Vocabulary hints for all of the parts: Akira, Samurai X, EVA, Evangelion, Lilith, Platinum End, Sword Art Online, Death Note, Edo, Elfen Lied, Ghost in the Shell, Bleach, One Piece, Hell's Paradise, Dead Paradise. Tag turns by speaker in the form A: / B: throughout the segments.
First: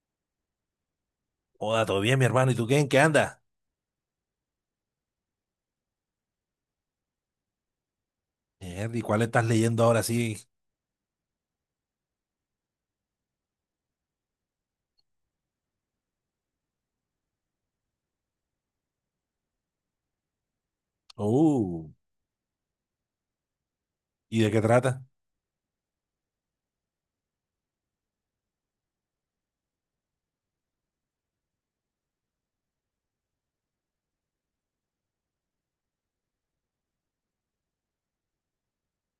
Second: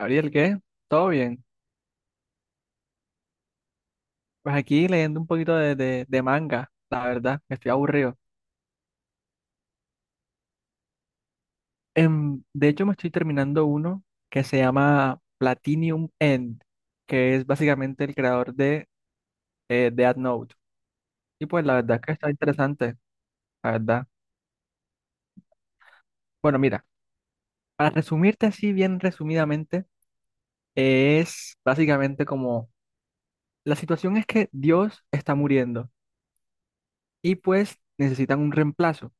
A: Gabriel, ¿qué? ¿Todo bien?
B: Hola, ¿todo bien, mi hermano? ¿Y tú qué? ¿En qué anda?
A: Pues aquí leyendo un poquito de manga, la verdad, estoy aburrido.
B: ¿Y cuál estás leyendo ahora sí?
A: De hecho, me estoy terminando uno que se llama Platinum End, que es básicamente el creador de Death Note. Y pues la
B: Uh,
A: verdad es que está interesante, la verdad.
B: ¿Y de qué trata?
A: Bueno, mira, para resumirte así bien resumidamente, es básicamente como la situación es que Dios está muriendo y pues necesitan un reemplazo.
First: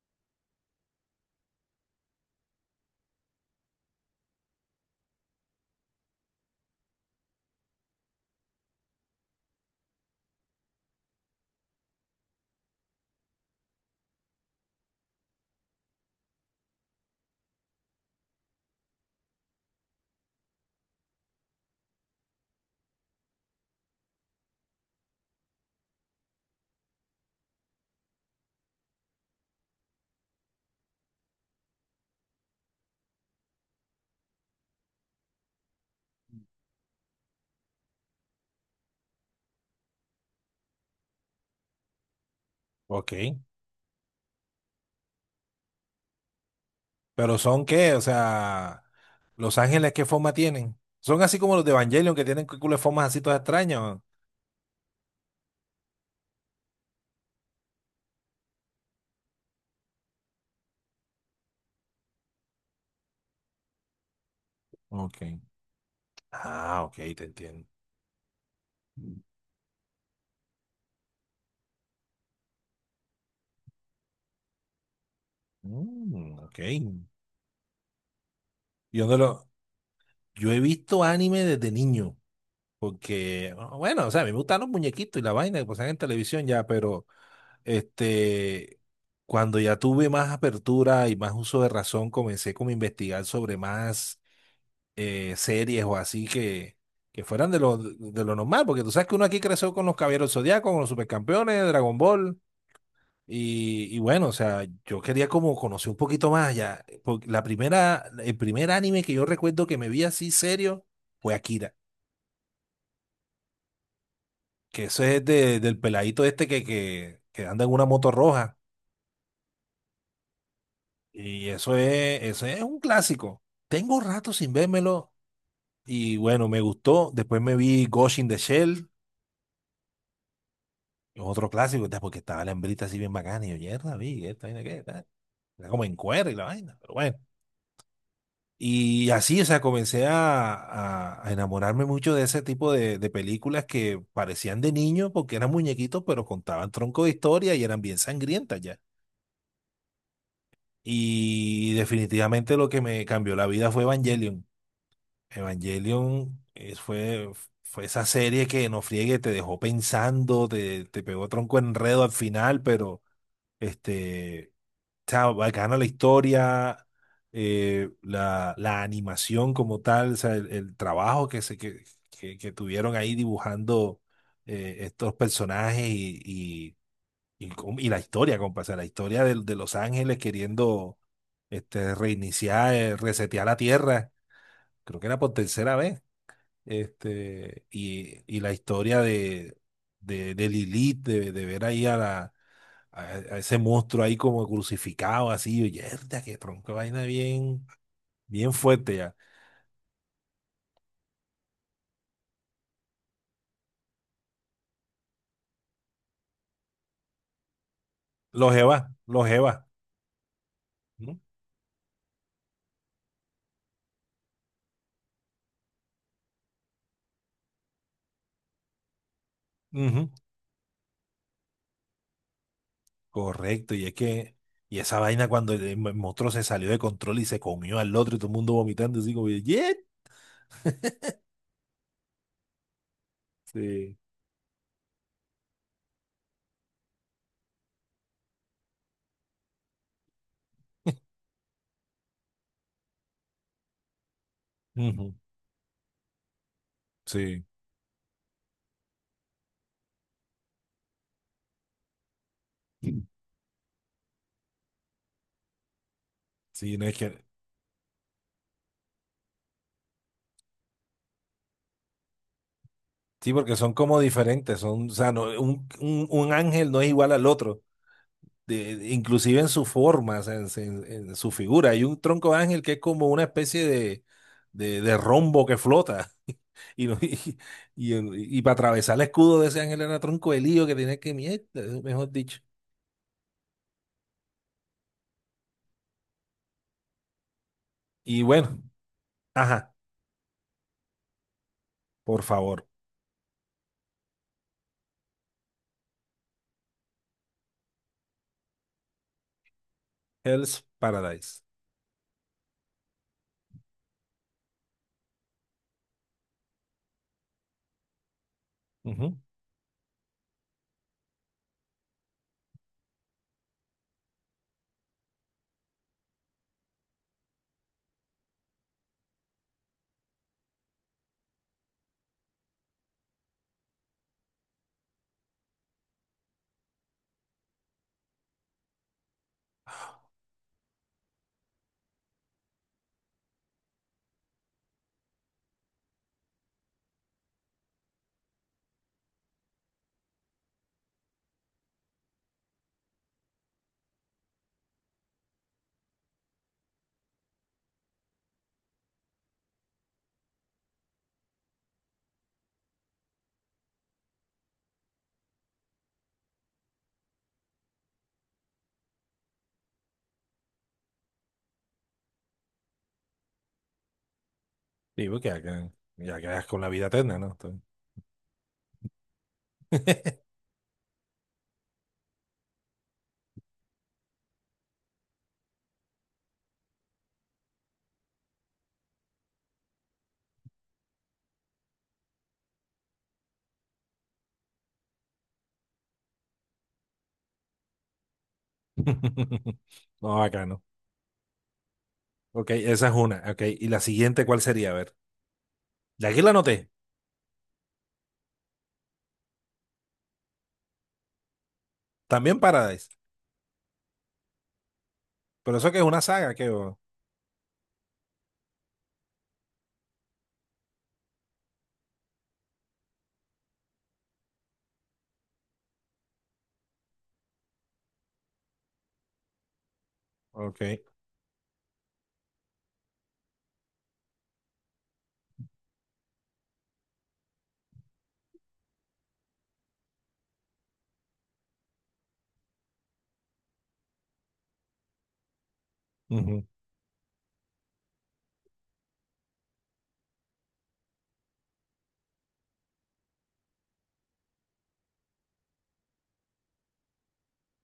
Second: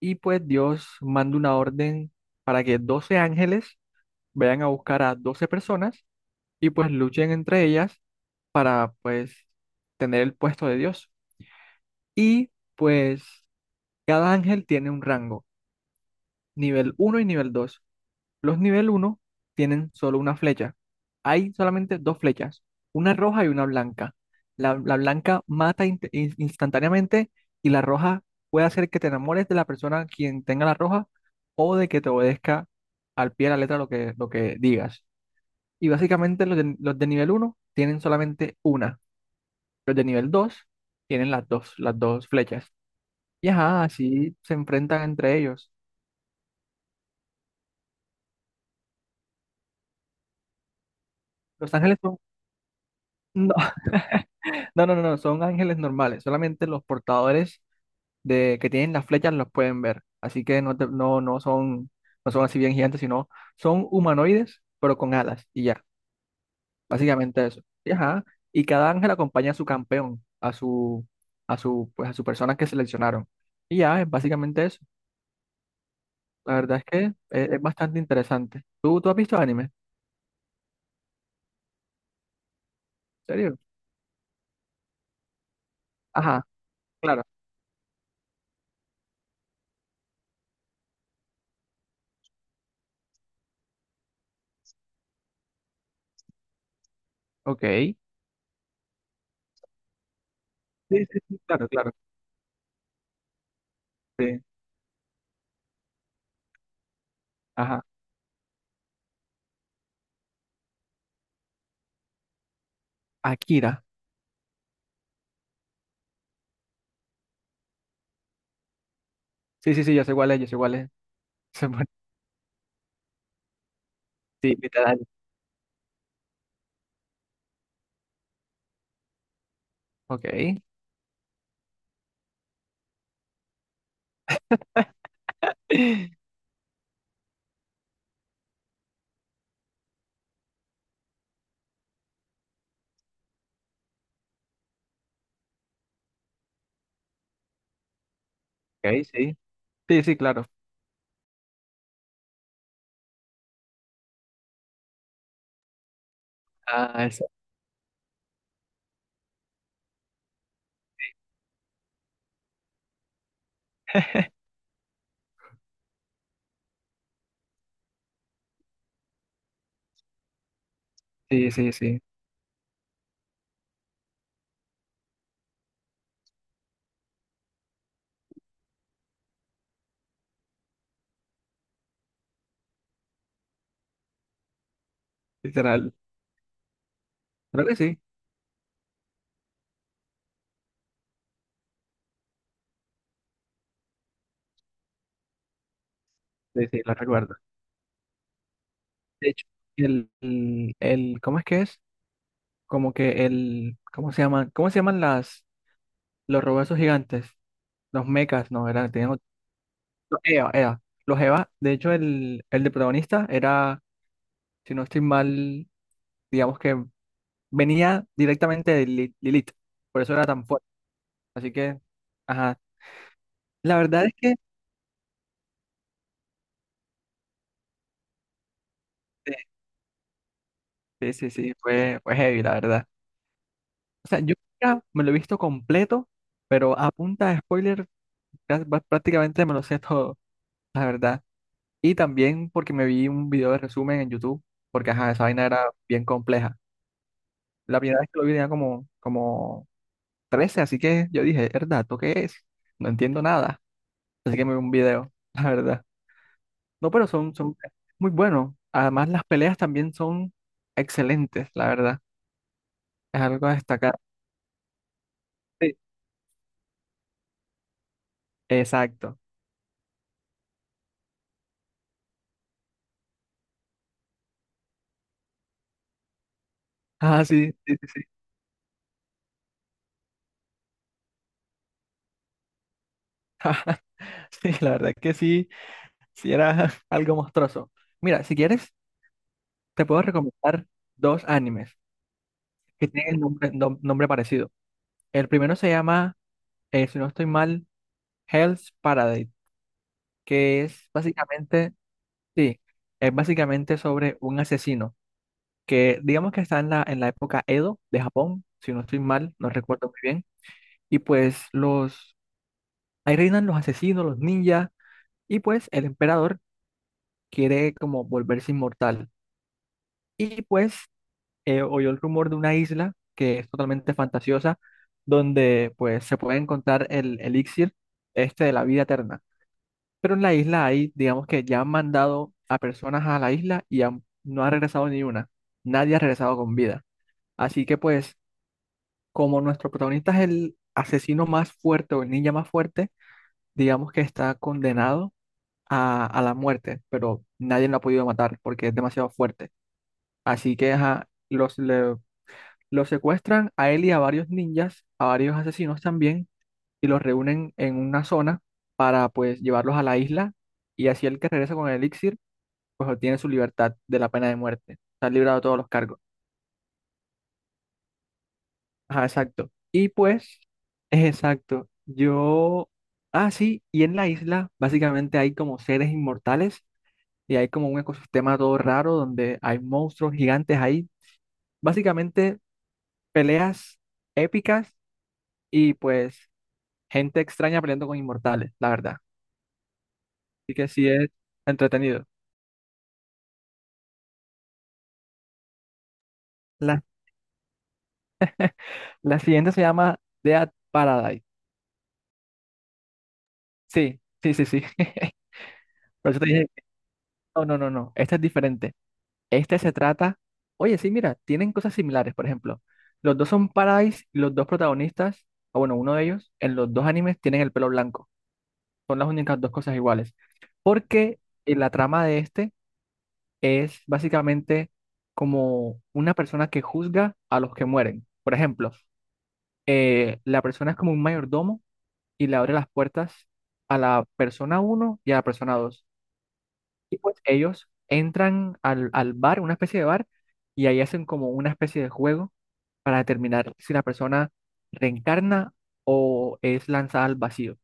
A: Y pues Dios manda una orden para que 12 ángeles vayan a buscar a 12 personas y pues luchen entre ellas para pues tener el puesto de Dios. Y pues cada ángel tiene un rango, nivel uno y nivel dos. Los nivel uno tienen solo una flecha. Hay solamente dos flechas, una roja y una blanca. La blanca mata instantáneamente y la roja puede hacer que te enamores de la persona quien tenga la roja o de que te obedezca al pie de la letra lo que digas. Y básicamente los de nivel uno tienen solamente una. Los de nivel 2 tienen las dos flechas.
B: Ok.
A: Y ajá, así se enfrentan entre ellos.
B: ¿Pero son qué? O sea, ¿los Ángeles qué forma tienen? ¿Son así como los de
A: Los ángeles
B: Evangelion
A: son...
B: que tienen culo de formas así todas
A: no,
B: extrañas?
A: no, no, no, no, son ángeles normales. Solamente los portadores de que tienen las flechas los pueden ver. Así que no, no son, no son así bien gigantes, sino son humanoides, pero con
B: Ok.
A: alas. Y ya,
B: Ah, ok, te
A: básicamente eso.
B: entiendo.
A: Y, ajá, y cada ángel acompaña a su campeón, pues a su persona que seleccionaron. Y ya, es básicamente eso.
B: Mm,
A: La
B: ok.
A: verdad es que es bastante interesante. ¿Tú,
B: Yo
A: tú has
B: no
A: visto
B: lo...
A: anime? ¿En
B: Yo he visto anime desde niño, porque,
A: serio?
B: bueno, o sea, a mí me gustan los muñequitos y la vaina que pasan en
A: Ajá,
B: televisión ya, pero.
A: claro.
B: Este, Cuando ya tuve más apertura y más uso de razón, comencé como a investigar sobre más series o así que fueran de
A: Ok.
B: lo,
A: Sí,
B: de lo normal, porque tú sabes que uno aquí creció con los Caballeros Zodiacos, con los
A: sí, sí,
B: Supercampeones,
A: claro, claro.
B: Dragon Ball, y bueno, o
A: Sí.
B: sea, yo quería como conocer un poquito más ya, porque la
A: Ajá.
B: primera, el primer anime que yo recuerdo que me vi así serio fue Akira,
A: Akira.
B: que eso es del peladito este que, que anda en una moto roja.
A: Sí, sí, sí, yo sé cuál es, yo sé cuál es.
B: Y eso es, eso es un clásico. Tengo rato sin
A: Sí, mitad año.
B: vérmelo y bueno, me gustó. Después me vi Ghost in the Shell,
A: Ok.
B: otro clásico, entonces, porque estaba la hembrita así bien bacana y yo, mierda, vi, esta vaina qué, tal. Era como en cuero y la vaina, pero bueno. Y así, o sea, comencé a enamorarme mucho de ese tipo de películas que parecían de niño porque eran muñequitos, pero contaban tronco de historia y eran bien sangrientas ya.
A: Ok, sí. Sí, sí, claro.
B: Y definitivamente lo que me cambió la vida fue Evangelion. Evangelion es-
A: Ah, esa.
B: fue, fue esa serie que no friegue, te dejó pensando, te pegó tronco enredo al final, pero este, o sea, bacana la historia, la animación como tal, o sea, el trabajo que,
A: Sí,
B: se,
A: sí, sí.
B: que tuvieron ahí dibujando estos personajes y la historia, compa, o sea, la historia de los Ángeles queriendo reiniciar, resetear la Tierra, creo que era por tercera
A: Literal.
B: vez. Este,
A: Creo que sí.
B: y, y la historia de Lilith, de ver ahí a ese monstruo ahí como crucificado, así, y yerda, qué
A: Sí,
B: tronco,
A: sí, la
B: vaina
A: recuerdo.
B: bien, bien fuerte ya.
A: De hecho, ¿cómo es que es? Como que el, ¿cómo se llaman? ¿Cómo se llaman los robots gigantes? Los mechas,
B: Los
A: no,
B: Eva,
A: eran tenían
B: los Eva.
A: los EVA, EVA.
B: ¿No?
A: Los EVA, de hecho, el de protagonista era, si no estoy mal, digamos que venía directamente de Lilith. Por
B: Ujú.
A: eso era tan fuerte. Así que, ajá.
B: Correcto,
A: La verdad es que
B: y esa vaina cuando el monstruo se salió de control y se comió al otro y todo el mundo vomitando, así como, ¡yet!
A: sí, sí, sí, fue, fue heavy, la verdad.
B: Sí.
A: O sea, yo nunca me lo he visto completo, pero a punta de spoiler prácticamente me lo sé todo, la verdad. Y también porque me vi un video de resumen en YouTube, porque ajá,
B: Ujú.
A: esa vaina era bien compleja.
B: Sí.
A: La primera vez que lo vi tenía como 13, así que yo dije, ¿verdad? ¿Esto qué es? No entiendo nada. Así que me vi un video, la verdad.
B: Sí, no
A: No,
B: es
A: pero
B: que,
A: son muy buenos. Además, las peleas también son excelentes, la verdad. Es
B: sí,
A: algo a
B: porque son
A: destacar.
B: como diferentes, son, o sea, no, un,
A: Sí,
B: un, un ángel no es igual al otro, de-
A: exacto.
B: inclusive en su forma, o sea, en su figura. Hay un tronco de ángel que es como una especie de rombo que flota. Y, no-
A: Ah,
B: y,
A: sí, sí, sí,
B: y,
A: sí.
B: y para atravesar el escudo de ese ángel era tronco de lío que tenía que mierda, mejor dicho.
A: Ah, sí, la verdad que sí, sí era algo monstruoso.
B: Y
A: Mira, si
B: bueno,
A: quieres,
B: ajá,
A: te puedo recomendar dos animes
B: por favor,
A: que tienen nombre parecido. El primero se llama, si no estoy mal, Hell's Paradise, que
B: Hell's
A: es
B: Paradise.
A: básicamente, sí, es básicamente sobre un asesino que digamos que está en en la época Edo de Japón, si no estoy
B: Ujú.
A: mal, no recuerdo muy bien. Y pues los, ahí reinan los asesinos, los ninjas, y pues el emperador quiere como volverse inmortal. Y pues oyó el rumor de una isla que es totalmente fantasiosa, donde pues se puede encontrar el elixir este de la vida eterna. Pero en la isla hay, digamos que ya han mandado a personas a la isla y no ha regresado ni una. Nadie ha regresado con vida. Así que pues, como nuestro protagonista es el asesino más fuerte o el ninja más fuerte, digamos que está condenado a la muerte, pero nadie lo ha podido matar porque es demasiado fuerte. Así que ajá, lo secuestran a él y a varios ninjas, a varios asesinos también, y los reúnen en una zona para pues llevarlos a la isla y así el que regresa con el elixir pues obtiene su libertad de la pena de muerte.
B: Sí,
A: Está
B: porque
A: librado de todos los
B: acá,
A: cargos.
B: ya quedas con la vida eterna, ¿no?
A: Ajá, exacto. Y pues, exacto, yo... Ah, sí, y en la isla básicamente hay como seres inmortales y hay como un ecosistema todo raro donde hay monstruos gigantes ahí. Básicamente peleas épicas y pues gente extraña peleando con inmortales, la verdad.
B: No, acá
A: Así
B: no.
A: que sí es entretenido.
B: Ok, esa es una. Ok, y la siguiente, ¿cuál sería? A ver, de aquí la anoté.
A: La, la siguiente se llama Dead Paradise.
B: También Paradise.
A: Sí, sí, sí, sí.
B: Pero eso que es una
A: Por eso te
B: saga,
A: dije,
B: que
A: no, no, no, no, esta es diferente. Este se trata, oye, sí, mira, tienen cosas similares, por ejemplo. Los dos son Paradise y los dos protagonistas, o bueno, uno de ellos, en los dos animes tienen el pelo blanco. Son las únicas dos cosas iguales.
B: Ok.
A: Porque la trama de este es básicamente como una persona que juzga a los que mueren. Por ejemplo, la persona es como un mayordomo y le abre las puertas a la persona uno y a la persona dos.
B: Ujú,
A: Y pues ellos entran al bar, una especie de bar, y ahí hacen como una especie de juego para determinar si la persona reencarna o es lanzada al vacío.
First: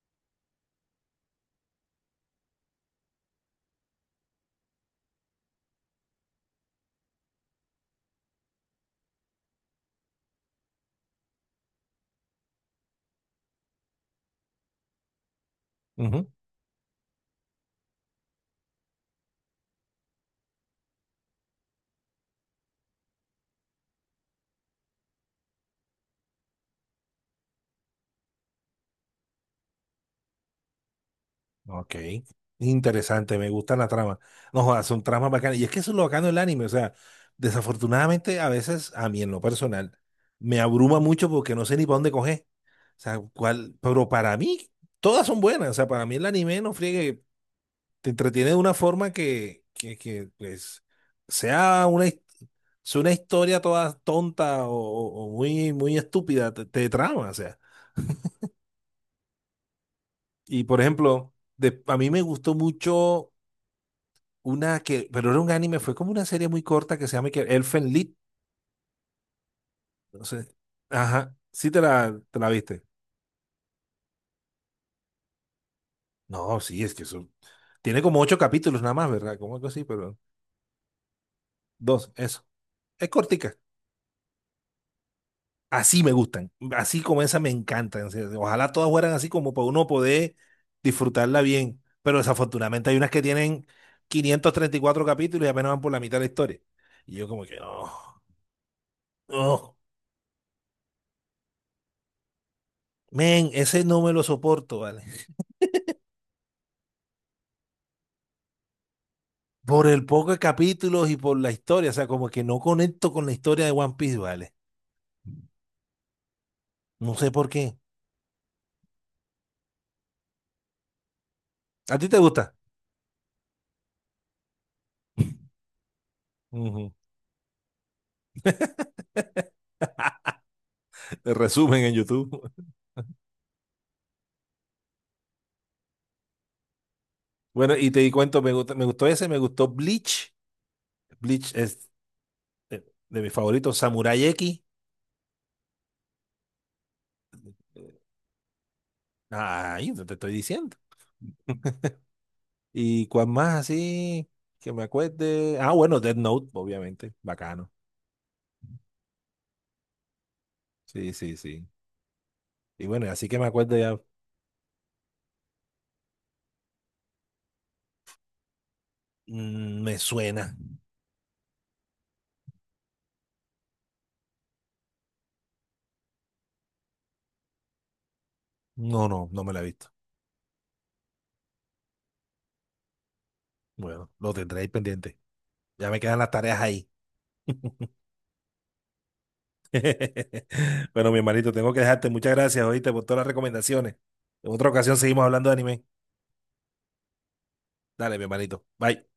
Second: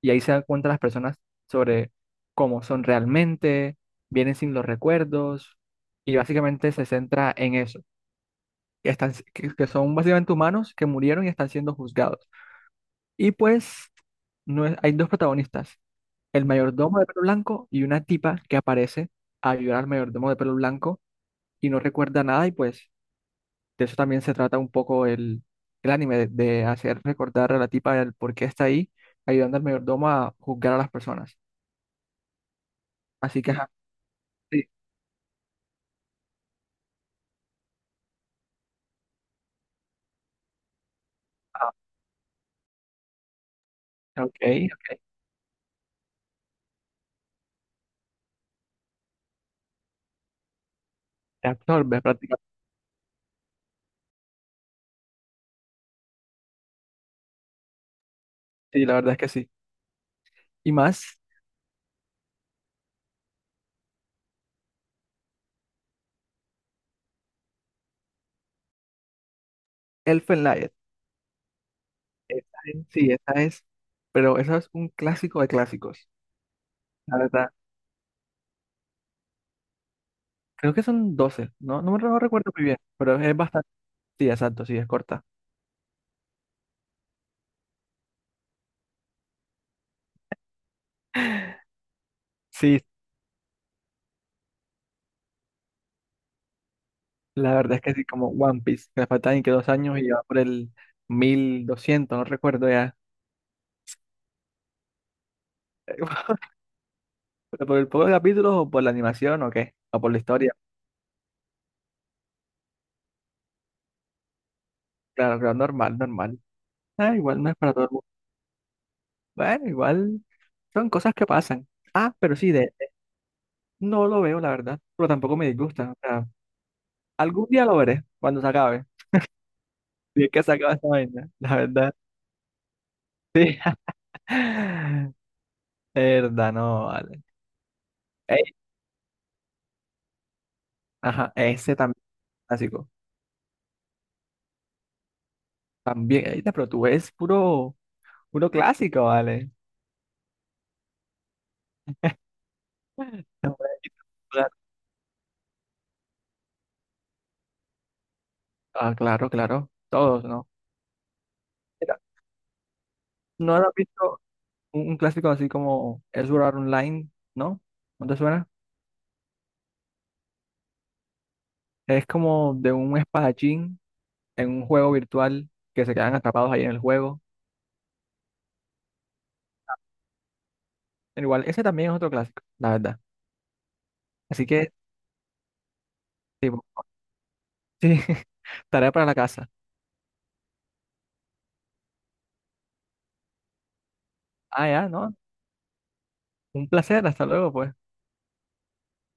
A: Y ahí se dan cuenta las personas sobre cómo son realmente, vienen sin los recuerdos, y básicamente se centra en eso, que, están, que son básicamente humanos que murieron y están siendo juzgados. Y pues no es- hay dos protagonistas,
B: ujú.
A: el mayordomo de pelo blanco y una tipa que aparece a ayudar al mayordomo de pelo blanco y no recuerda nada y pues de eso también se trata un poco el anime, de hacer recordar a la tipa el por qué está ahí ayudando al mayordomo a juzgar a las personas.
B: Ok. Interesante,
A: Así
B: me
A: que, ajá,
B: gusta la trama. No
A: sí,
B: jodas, son tramas bacanas. Y es que eso es lo bacano del anime. O sea, desafortunadamente, a veces, a mí en lo personal, me abruma mucho porque no
A: ah,
B: sé ni para dónde coger. O sea, cuál, pero
A: ok,
B: para mí,
A: ok,
B: todas son buenas. O sea, para mí el anime no friegue, te entretiene de una forma que pues,
A: te
B: sea
A: absorbe
B: una, his-
A: prácticamente,
B: sea una historia toda tonta o muy, muy estúpida, te trama. O sea.
A: sí, la verdad es que sí.
B: Y
A: Y
B: por
A: más,
B: ejemplo, a mí me gustó mucho una que, pero era un anime, fue como una serie muy corta que se llama que Elfen Lied. No
A: Elfen
B: sé.
A: Lied,
B: Ajá. Sí te la, te la viste.
A: sí, esa es, pero esa es un clásico de clásicos.
B: No, sí, es que eso. Tiene como ocho capítulos nada más, ¿verdad? Como algo así, pero
A: Creo que son 12, no, no me,
B: dos,
A: no
B: eso.
A: recuerdo muy bien,
B: Es
A: pero es
B: cortica.
A: bastante, sí, exacto, sí, es corta.
B: Así me gustan. Así como esa me encantan. O sea, ojalá todas fueran así como para uno poder disfrutarla bien. Pero
A: Sí,
B: desafortunadamente hay unas que tienen 534 capítulos y apenas van por la mitad de la historia. Y yo como
A: la
B: que
A: verdad es
B: no.
A: que sí, como One Piece, que le faltan y que dos
B: No.
A: años y va por el 1200, no recuerdo ya.
B: Men, ese no me lo soporto, ¿vale?
A: ¿Pero por el poco de capítulos o por la animación o qué?
B: Por
A: ¿O
B: el
A: por la
B: poco de
A: historia?
B: capítulos y por la historia, o sea, como que no conecto con la historia de One Piece, ¿vale?
A: Claro, claro, normal, normal.
B: No
A: Ah,
B: sé
A: igual
B: por
A: no es
B: qué.
A: para todo el mundo. Bueno, igual son cosas que pasan.
B: ¿A ti
A: Ah,
B: te
A: pero sí,
B: gusta?
A: de, no lo veo, la verdad, pero tampoco me disgusta. O sea,
B: Ujú.
A: algún día lo veré, cuando se acabe. Si es que se acaba esta vaina,
B: El
A: la
B: Resumen en
A: verdad.
B: YouTube.
A: Sí. Verdad, no, vale.
B: Bueno, y te di cuento,
A: Ey,
B: me gustó ese, me gustó Bleach.
A: ajá,
B: Bleach
A: ese
B: es
A: también
B: eh,
A: clásico.
B: de mis favoritos, Samurai X.
A: También, ey, pero tú ves puro, puro clásico, ¿vale?
B: Ay, no te estoy diciendo. ¿Y cuál más
A: No,
B: así que me acuerde? Ah, bueno, Death Note, obviamente. Bacano.
A: Ah, claro, claro. Todos, ¿no?
B: Sí, sí, sí.
A: Mira,
B: Y bueno, así que me
A: ¿no has
B: acuerdo ya,
A: visto un clásico así como Sword Art Online? ¿No? ¿No te suena?
B: me suena.
A: Es como de un espadachín en un juego virtual que se quedan atrapados ahí en el juego.
B: No, no, no me la he visto.
A: Pero igual, ese también es otro clásico, la verdad.
B: Bueno, lo
A: Así
B: tendré ahí
A: que,
B: pendiente. Ya me quedan las tareas
A: tipo,
B: ahí.
A: sí, tarea para la casa.
B: Bueno, mi hermanito, tengo que dejarte. Muchas gracias, oíste, por todas las recomendaciones. En
A: Ah,
B: otra
A: ya,
B: ocasión
A: ¿no?
B: seguimos hablando de anime.
A: Un placer, hasta luego, pues.
B: Dale, mi hermanito. Bye.